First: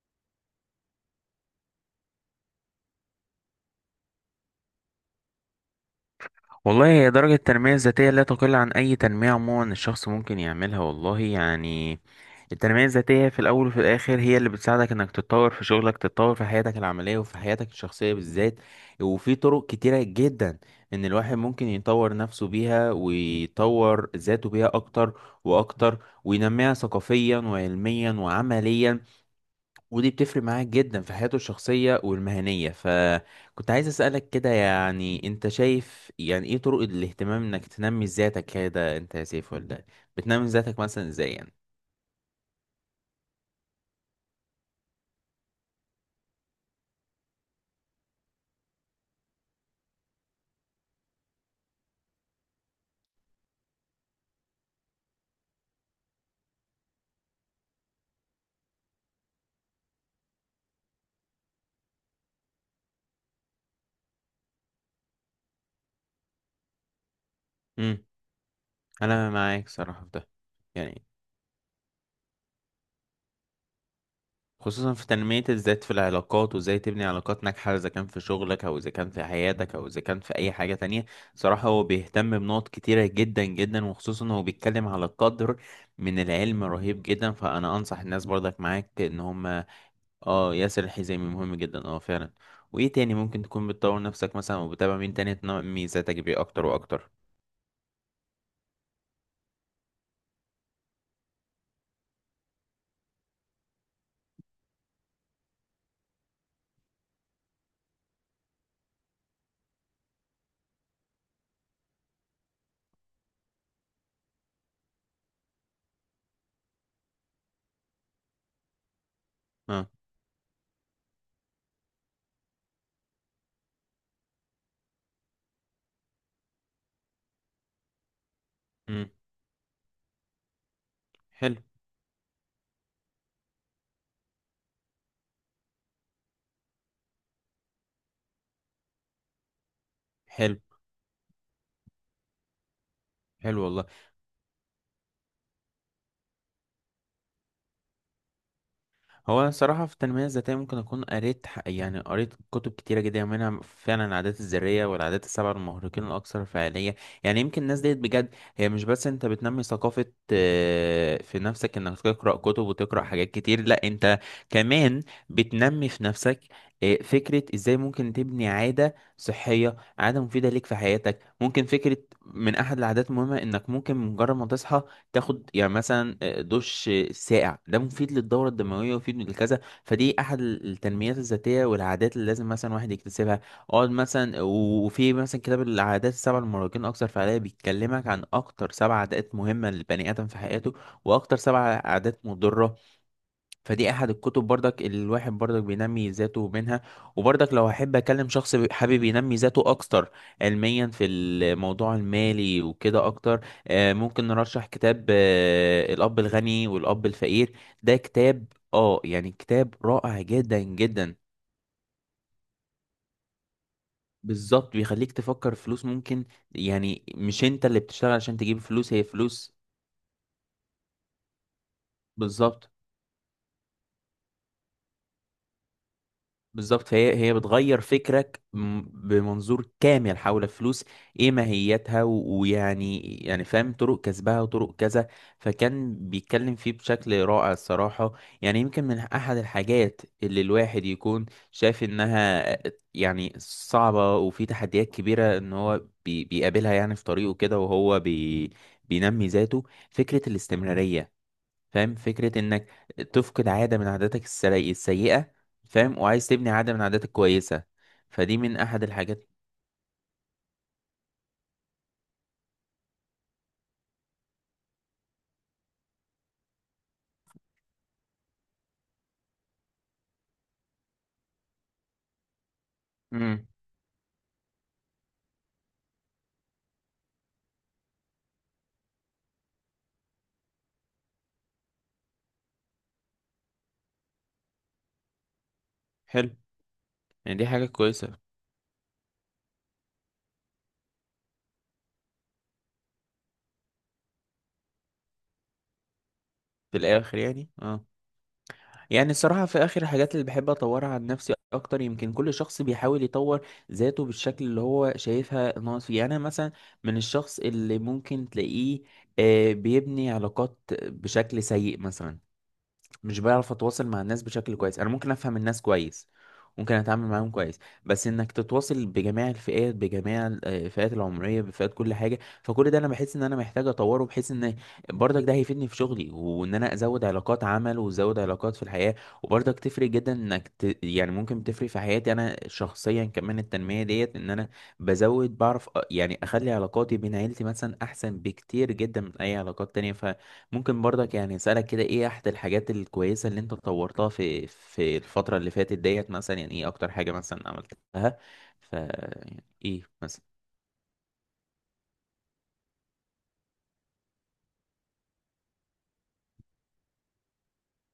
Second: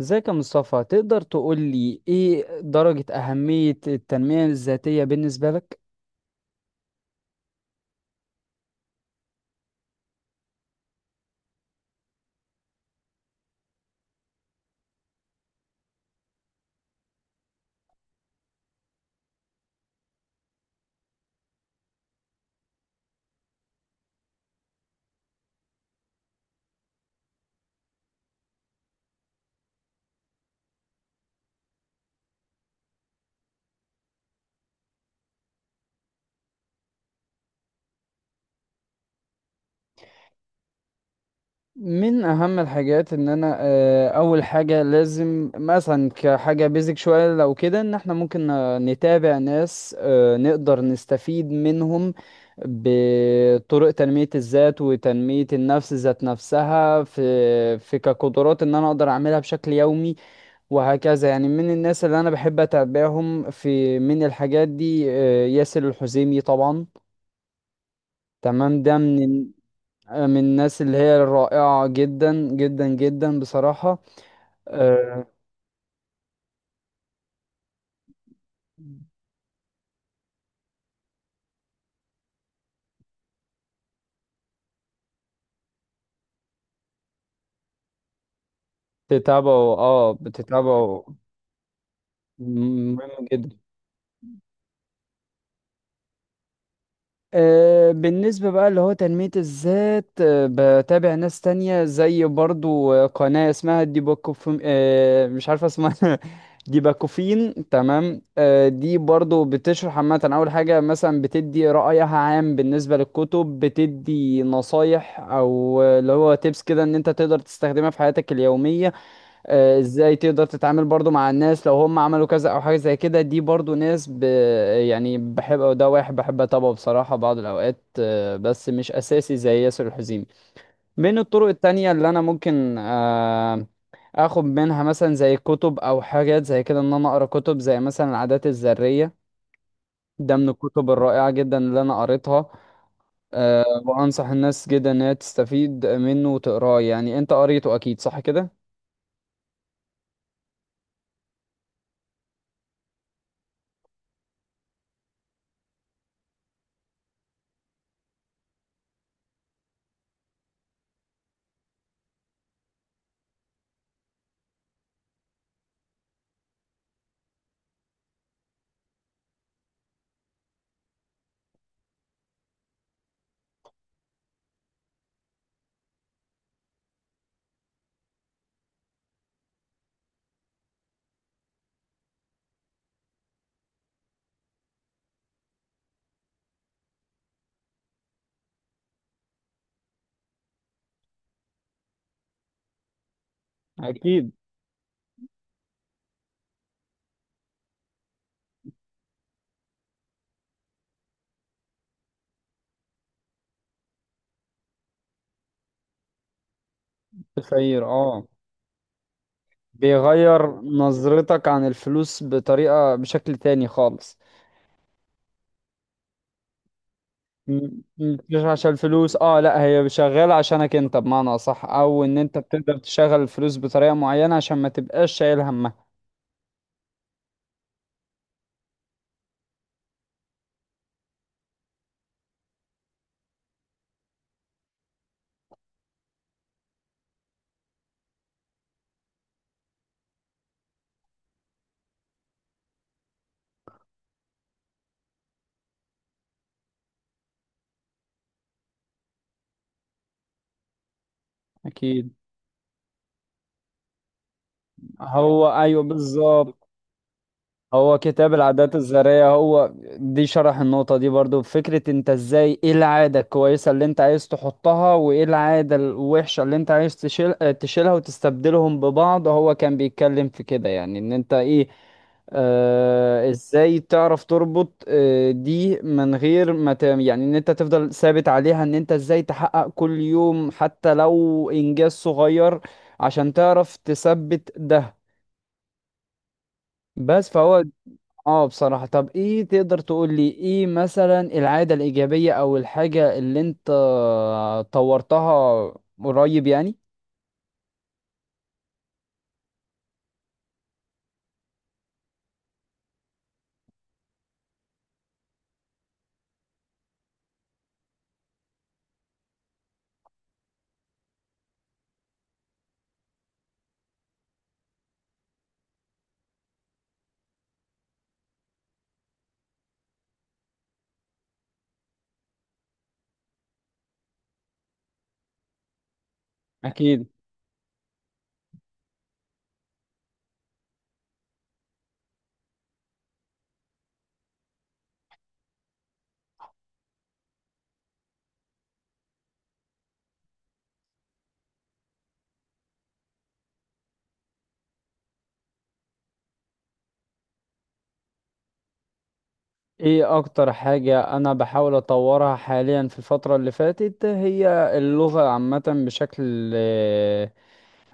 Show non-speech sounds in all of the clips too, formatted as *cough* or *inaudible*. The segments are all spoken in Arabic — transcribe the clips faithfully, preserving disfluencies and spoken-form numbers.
ازيك يا مصطفى؟ تقدر تقول لي ايه درجة أهمية التنمية الذاتية بالنسبة لك؟ والله هي درجة التنمية الذاتية لا تقل عن أي تنمية عموما. الشخص ممكن يعملها والله. يعني التنمية الذاتية في الأول وفي الآخر هي اللي بتساعدك إنك تتطور في شغلك، تتطور في حياتك العملية وفي حياتك الشخصية بالذات، وفي طرق كتيرة جدا إن الواحد ممكن يطور نفسه بيها ويطور ذاته بيها أكتر وأكتر، وينميها ثقافيا وعلميا وعمليا. ودي بتفرق معاك جدا في حياته الشخصية والمهنية. فكنت عايز أسألك كده، يعني انت شايف يعني ايه طرق الاهتمام انك تنمي ذاتك كده انت يا سيف؟ ولا بتنمي ذاتك مثلا ازاي يعني؟ من أهم الحاجات إن أنا آه، أول حاجة لازم مثلا كحاجة بيزك شوية لو كده إن إحنا ممكن آه، نتابع ناس آه، نقدر نستفيد منهم بطرق تنمية الذات وتنمية النفس ذات نفسها في في كقدرات إن أنا أقدر أعملها بشكل يومي. وهكذا يعني من الناس اللي انا بحب اتابعهم في من الحاجات دي آه، ياسر الحزيمي طبعا. امم تمام، ده انا من معاك صراحة في آه، ده. من الناس اللي يعني هي الرائعة جدا جدا جدا بصراحة. خصوصا في آه، تنمية الذات في العلاقات، وازاي تبني علاقات ناجحة، اذا كان في شغلك او اذا كان في حياتك او اذا كان في اي حاجة تانية. صراحة هو بيهتم بنقط كتيرة جدا جدا، وخصوصا هو بيتكلم على قدر من العلم رهيب جدا. فانا انصح الناس برضك معاك ان بتتابعه؟ هم، اه اه، ياسر بتتابعه، الحزامي مهم جدا، اه فعلا. وايه مهم تاني ممكن جدا. تكون بتطور نفسك مثلا وبتابع مين تاني تنمي ذاتك بيه اكتر واكتر؟ آه، بالنسبة بقى اللي هو تنمية الذات، آه، بتابع ناس تانية زي برضو آه، قناة اسمها ديباكوف، آه، مش عارف اسمها *laughs* ديباكوفين، تمام. آه، دي برضو بتشرح عامة، أول حاجة مثلا بتدي رأيها عام بالنسبة للكتب، بتدي نصايح أو آه، اللي هو تيبس كده إن أنت تقدر تستخدمها في حياتك اليومية. آه، اه. ازاي تقدر تتعامل برضو مع الناس لو هم عملوا كذا او حاجة زي كده، دي برضو ناس ب... يعني بحب ده، واحد بحب اتابعه بصراحة بعض الاوقات، آه، بس مش امم اساسي زي ياسر الحزيمي. من الطرق حلو. التانية اللي انا ممكن آه، اخد منها مثلا زي كتب او حاجات زي كده، ان انا اقرا كتب زي مثلا العادات الذرية. ده من حلو. الكتب الرائعة جدا اللي انا قريتها. أه، حلو والله. وانصح الناس جدا ان هي تستفيد منه وتقراه. يعني انت قريته اكيد، صح كده؟ هو أنا صراحة في التنمية الذاتية ممكن أكون قريت ح- يعني قريت كتب كتيرة جدا، منها فعلا العادات الذرية والعادات السبعة المهرقين الأكثر فعالية. يعني يمكن الناس ديت بجد، هي مش بس أنت بتنمي ثقافة آه، في نفسك إنك تقرأ كتب وتقرأ حاجات كتير. لأ، أنت كمان بتنمي في نفسك آه، فكرة إزاي ممكن تبني عادة صحية، عادة مفيدة ليك في حياتك. ممكن فكرة من أحد العادات المهمة إنك ممكن مجرد ما تصحى، تاخد يعني مثلا آه، دش ساقع. ده مفيد للدوره الدمويه ومفيد للكذا. فدي احد التنميات الذاتيه والعادات اللي لازم مثلا واحد يكتسبها. اقعد مثلا، وفي مثلا كتاب العادات السبع للمراهقين اكثر فعاليه، بيتكلمك عن اكتر سبع عادات مهمه للبني ادم في حياته، واكتر سبع عادات مضره. فدي احد اكيد الكتب برضك اللي الواحد برضك بينمي ذاته منها. وبرضك لو احب اكلم شخص بي- حابب ينمي ذاته اكتر علميا في الموضوع المالي وكده اكتر، آه، ممكن نرشح كتاب آه، الاب الغني والاب الفقير. تخير، ده اه. كتاب، اه، يعني كتاب رائع جدا بيغير جدا. نظرتك عن الفلوس بطريقة، بشكل تاني خالص. بالظبط بيخليك تفكر فلوس ممكن، يعني مش انت م- اللي بتشتغل م- عشان مش تجيب عشان فلوس، هي الفلوس، اه فلوس. لا، هي شغالة عشانك انت، بمعنى اصح، او ان انت بالظبط بتقدر تشغل الفلوس بطريقة معينة عشان ما تبقاش شايل همها. بالظبط. فهي هي بتغير فكرك م- بمنظور كامل حول الفلوس، ايه ماهيتها و- ويعني يعني فاهم طرق كسبها وطرق كذا. فكان بيتكلم فيه بشكل رائع الصراحة. يعني يمكن من احد الحاجات اللي الواحد يكون شايف انها يعني صعبة، وفي تحديات كبيرة ان هو بي- بيقابلها يعني في طريقه كده، وهو بي بينمي ذاته. فكرة الاستمرارية، فاهم، اكيد. فكرة انك تفقد عادة من عاداتك السري- السيئة هو ايوه فاهم، وعايز تبني بالظبط. عادة من عاداتك كويسة. هو كتاب فدي من العادات احد الذرية الحاجات. هو دي، شرح النقطة دي برضو، فكرة انت ازاي، ايه العادة الكويسة اللي انت عايز تحطها وايه العادة الوحشة اللي انت عايز تشيل اه، تشيلها وتستبدلهم ببعض. هو كان بيتكلم في كده يعني، ان انت ايه، آه، امم. ازاي تعرف تربط آه دي من غير ما ت... يعني، ان انت تفضل ثابت عليها، ان انت ازاي تحقق كل يوم حتى لو انجاز صغير عشان تعرف تثبت ده. حلو. بس يعني دي فهو، حاجة كويسة. اه، بصراحة. طب ايه تقدر تقول لي ايه مثلا العادة الإيجابية او الحاجة اللي انت طورتها قريب يعني؟ في الاخر يعني اه، يعني الصراحة في اخر الحاجات اللي بحب اطورها عن نفسي اكتر، يمكن كل شخص بيحاول يطور ذاته بالشكل اللي هو شايفها ناقص فيه. يعني انا مثلا من الشخص اللي ممكن تلاقيه آه، بيبني علاقات بشكل سيء مثلا، مش بعرف اتواصل مع الناس بشكل كويس. انا ممكن افهم الناس كويس، ممكن اتعامل معاهم كويس، بس انك تتواصل بجميع الفئات، بجميع ال- آه، الفئات العمريه، بفئات كل حاجه، فكل ده انا بحس ان انا محتاج اطوره، بحيث ان برضك ده هيفيدني في شغلي، وان انا ازود أكيد. علاقات عمل وازود علاقات في الحياه. وبرضك تفرق جدا انك ت... يعني ممكن تفرق في حياتي انا شخصيا كمان التنميه ديت، ان انا بزود بعرف أ- يعني اخلي علاقاتي بين عيلتي مثلا احسن بكتير جدا من اي علاقات تانية. ف ممكن برضك يعني اسالك كده، ايه احد الحاجات الكويسه اللي انت طورتها في في الفتره اللي فاتت ديت مثلا؟ يعني ايه اكتر حاجه مثلا عملتها ف يعني ايه ايه مثلا؟ اكتر حاجة انا بحاول اطورها حاليا في الفترة اللي فاتت، هي اللغة عامة بشكل،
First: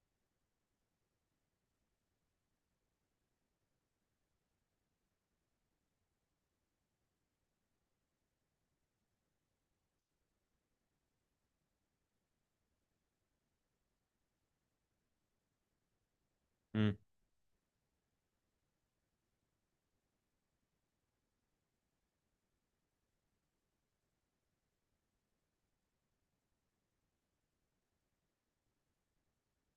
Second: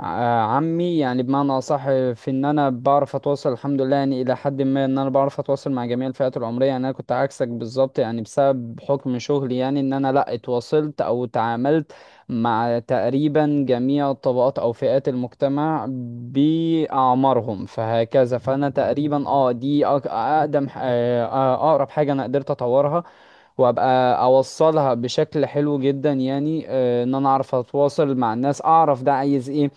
ع- عمي يعني بمعنى أصح، في إن أنا بعرف أتواصل الحمد لله، يعني إلى حد ما إن أنا بعرف أتواصل مع جميع الفئات العمرية. يعني أنا كنت عكسك بالظبط، يعني بسبب حكم شغلي يعني، إن أنا لأ اتواصلت أو تعاملت مع تقريبا جميع الطبقات أو فئات المجتمع امم. بأعمارهم، فهكذا. فأنا تقريبا أه دي أق- أقدم ح- آه، آه، أقرب حاجة أنا قدرت أطورها وابقى اوصلها بشكل حلو جدا يعني. آه، ان انا اعرف اتواصل مع الناس، اعرف ده عايز ايه،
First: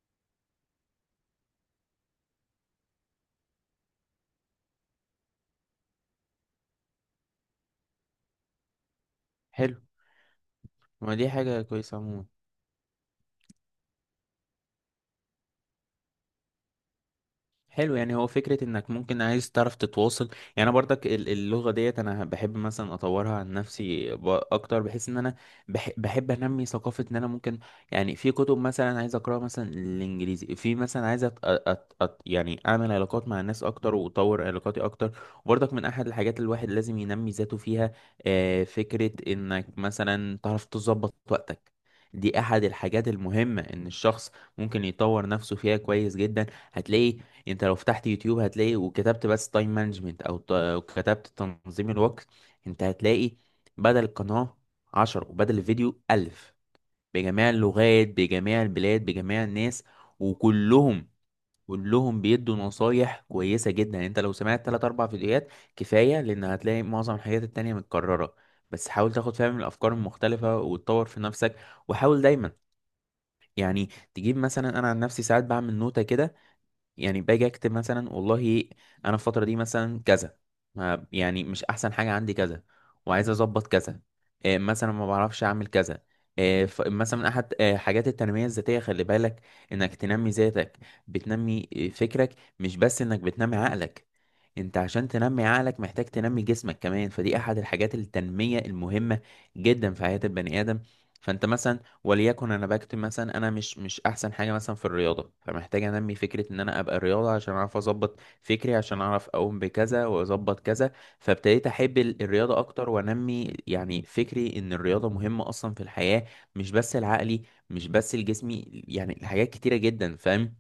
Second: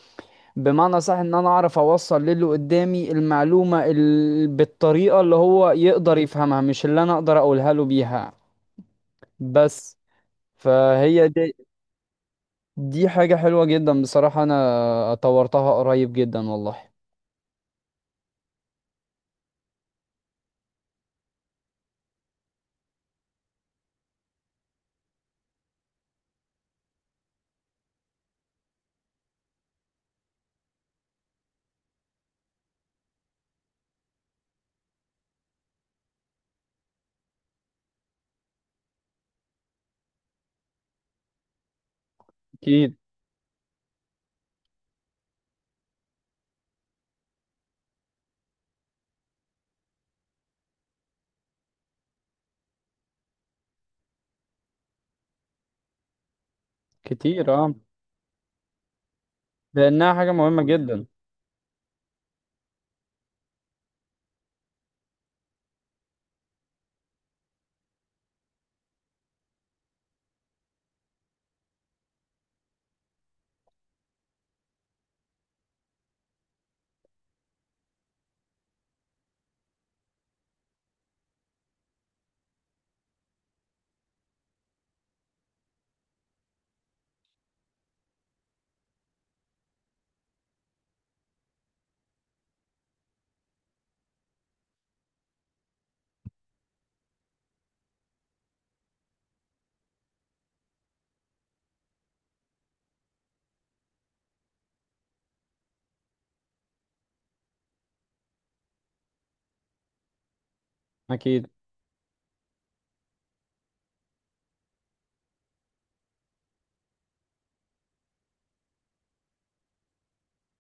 بمعنى صح، ان انا اعرف اوصل للي قدامي المعلومة ال... بالطريقة اللي هو يقدر يفهمها، مش اللي انا اقدر اقولها له بيها حلو. بس. ما فهي دي دي، حاجه كويسه عموما. دي حاجة حلوة جدا بصراحة، انا طورتها قريب جدا والله. حلو، يعني هو فكرة انك ممكن عايز تعرف تتواصل. يعني انا برضك ال- اللغة ديت انا بحب مثلا اطورها عن نفسي ب- اكتر، بحيث ان انا بح- بحب انمي ثقافة ان انا ممكن، يعني في كتب مثلا عايز اقراها مثلا الانجليزي، في مثلا عايز أت أت أت يعني اعمل علاقات مع الناس اكتر واطور علاقاتي اكتر. وبرضك من احد الحاجات اللي الواحد لازم ينمي ذاته فيها آه، فكرة انك مثلا تعرف تظبط وقتك. دي احد اكيد. الحاجات المهمة ان الشخص ممكن يطور نفسه فيها كويس جدا. هتلاقي، يعني انت لو فتحت يوتيوب هتلاقي، وكتبت بس تايم مانجمنت او ت- أو كتبت تنظيم الوقت، انت هتلاقي بدل القناة عشرة وبدل الفيديو ألف، بجميع كتير اه، اللغات، بجميع البلاد، بجميع الناس. لانها حاجه مهمه جدا. وكلهم كلهم بيدوا نصايح كويسة جدا. يعني انت لو سمعت تلات أربع فيديوهات كفاية، لأن هتلاقي معظم الحاجات التانية متكررة. بس حاول تاخد فيها من الأفكار المختلفة وتطور في نفسك. وحاول دايما، يعني تجيب مثلا، أنا عن نفسي ساعات بعمل نوتة كده، يعني باجي اكتب مثلا والله انا الفتره دي مثلا كذا، ما- يعني مش احسن حاجه عندي كذا، وعايز اظبط كذا، آه، مثلا ما بعرفش اعمل كذا، آه، ف- مثلا احد آه، حاجات التنميه الذاتيه. خلي بالك انك تنمي ذاتك، بتنمي آه، فكرك، مش بس انك بتنمي عقلك. انت عشان تنمي عقلك محتاج تنمي جسمك كمان. فدي احد الحاجات التنميه المهمه جدا في حياه البني ادم. فانت مثلا، وليكن انا بكتب مثلا، انا مش مش احسن حاجه مثلا في الرياضه، فمحتاج انمي فكره ان انا ابقى رياضه عشان اعرف اظبط فكري، عشان اعرف اقوم بكذا واظبط كذا. اكيد. فابتديت احب ال- الرياضه اكتر، وانمي يعني فكري ان الرياضه مهمه اصلا في الحياه، مش بس العقلي، مش بس الجسمي. يعني حاجات كتيره جدا فاهم.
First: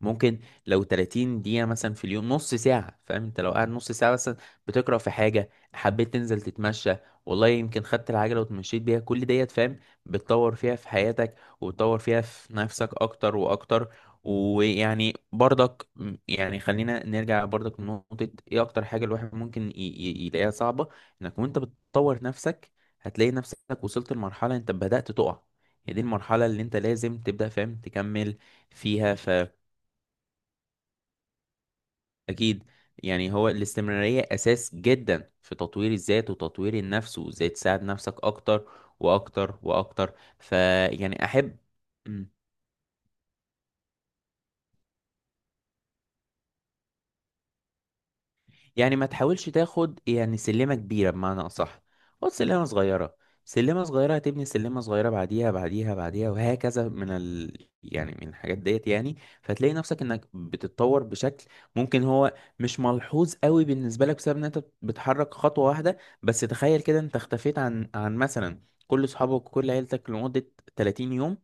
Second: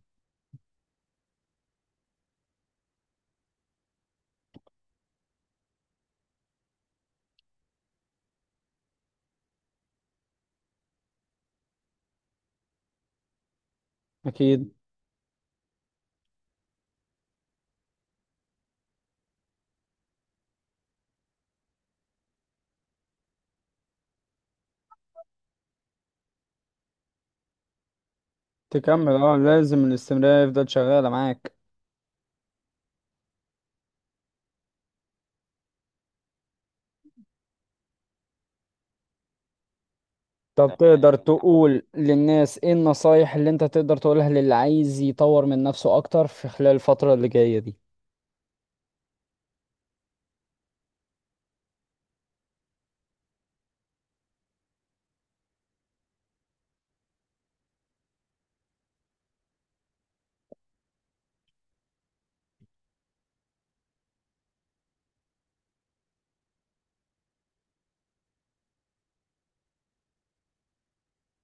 ممكن لو ثلاتين دقيقة مثلا في اليوم، نص ساعة، فاهم انت لو قاعد نص ساعة مثلا بتقرأ في حاجة، حبيت تنزل تتمشى والله، يمكن خدت العجلة وتمشيت بيها، كل ديت فاهم بتطور فيها في حياتك، وتطور فيها في نفسك أكتر وأكتر. اكيد، ويعني برضك م- يعني خلينا نرجع برضك لنقطة، ايه أكتر حاجة الواحد ممكن ي- ي- يلاقيها صعبة؟ انك وانت بتطور نفسك هتلاقي نفسك وصلت لمرحلة انت بدأت تقع. هي دي المرحلة اللي انت لازم تبدأ فاهم تكمل تكمل، فيها. اه لازم الاستمراريه يفضل شغاله معاك. أكيد، يعني هو الاستمرارية أساس جدا في تطوير الذات وتطوير النفس، وإزاي تساعد نفسك أكتر وأكتر وأكتر. طب تقدر فيعني أحب. تقول إمم. للناس ايه النصايح اللي انت تقدر تقولها للي عايز يطور من نفسه اكتر في خلال الفترة اللي جاية دي؟ يعني ما تحاولش تاخد يعني سلمة كبيرة، بمعنى أصح خد سلمة صغيرة. سلمة صغيرة هتبني سلمة صغيرة، بعديها بعديها بعديها وهكذا، من ال... يعني من الحاجات ديت. يعني فتلاقي نفسك انك بتتطور بشكل، ممكن هو مش ملحوظ قوي بالنسبة لك بسبب ان انت بتحرك خطوة واحدة. بس تخيل كده، انت اختفيت عن عن مثلا كل اصحابك وكل عيلتك لمدة ثلاتين يوم،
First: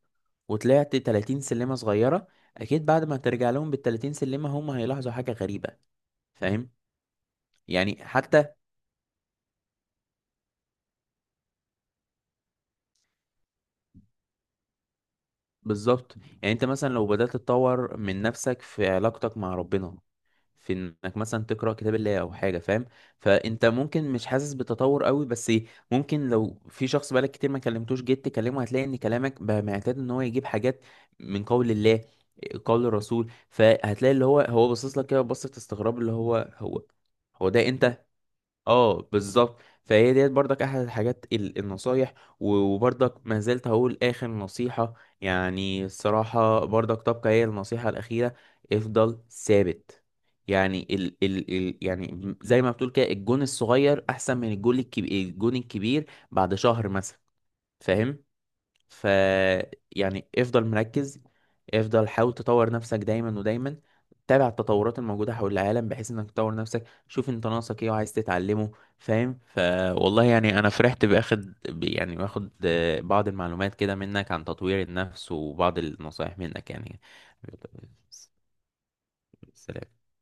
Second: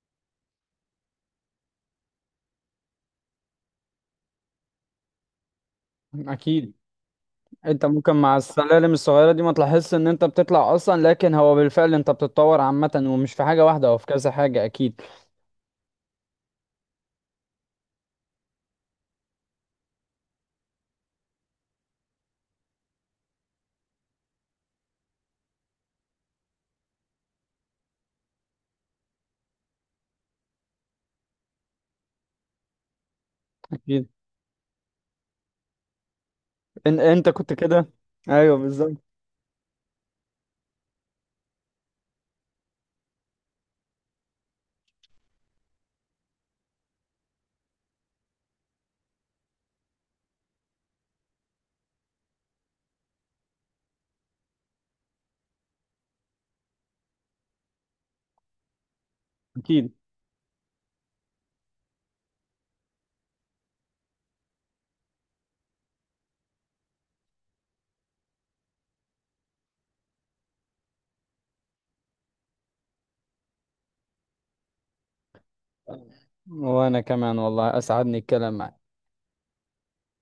وطلعت ثلاتين سلمة صغيرة، اكيد بعد ما ترجع لهم بال ثلاتين سلمة هم هيلاحظوا حاجة غريبة فاهم. اكيد. انت يعني ممكن مع حتى السلالم الصغيره دي ما تلاحظش ان انت بتطلع اصلا، لكن هو بالفعل انت بتتطور عامه، ومش في حاجه واحده، هو في كذا حاجه اكيد. بالظبط، يعني انت مثلا لو بدأت تطور من نفسك في علاقتك مع ربنا، في انك مثلا تقرأ كتاب الله او حاجة فاهم، فانت ممكن مش حاسس بتطور قوي، بس ممكن لو في شخص بقالك كتير ما كلمتوش جيت تكلمه، هتلاقي ان كلامك بقى معتاد ان هو يجيب حاجات من قول الله، قول الرسول. اكيد. فهتلاقي اللي هو هو باصص لك كده بصة استغراب، اللي هو هو ان انت هو كنت ده كده، انت. ايوه اه بالظبط. بالظبط. فهي ديت برضك احد الحاجات ال- النصايح. و- وبرضك ما زلت هقول اخر نصيحة، يعني الصراحة برضك تبقى هي النصيحة الاخيرة، افضل ثابت. يعني ال ال ال يعني زي ما بتقول كده، الجون الصغير احسن من الجون الكبير، الجون الكبير بعد شهر مثلا فاهم ف. اكيد. يعني افضل مركز، افضل حاول تطور نفسك دايما ودايما، تابع التطورات الموجودة حول العالم بحيث انك تطور نفسك، شوف انت ناقصك ايه وعايز تتعلمه فاهم. فوالله يعني انا فرحت باخد ب- يعني باخد آه، بعض المعلومات كده منك عن تطوير النفس، وبعض النصايح منك وانا يعني. كمان والله اسعدني الكلام معاك. سلام.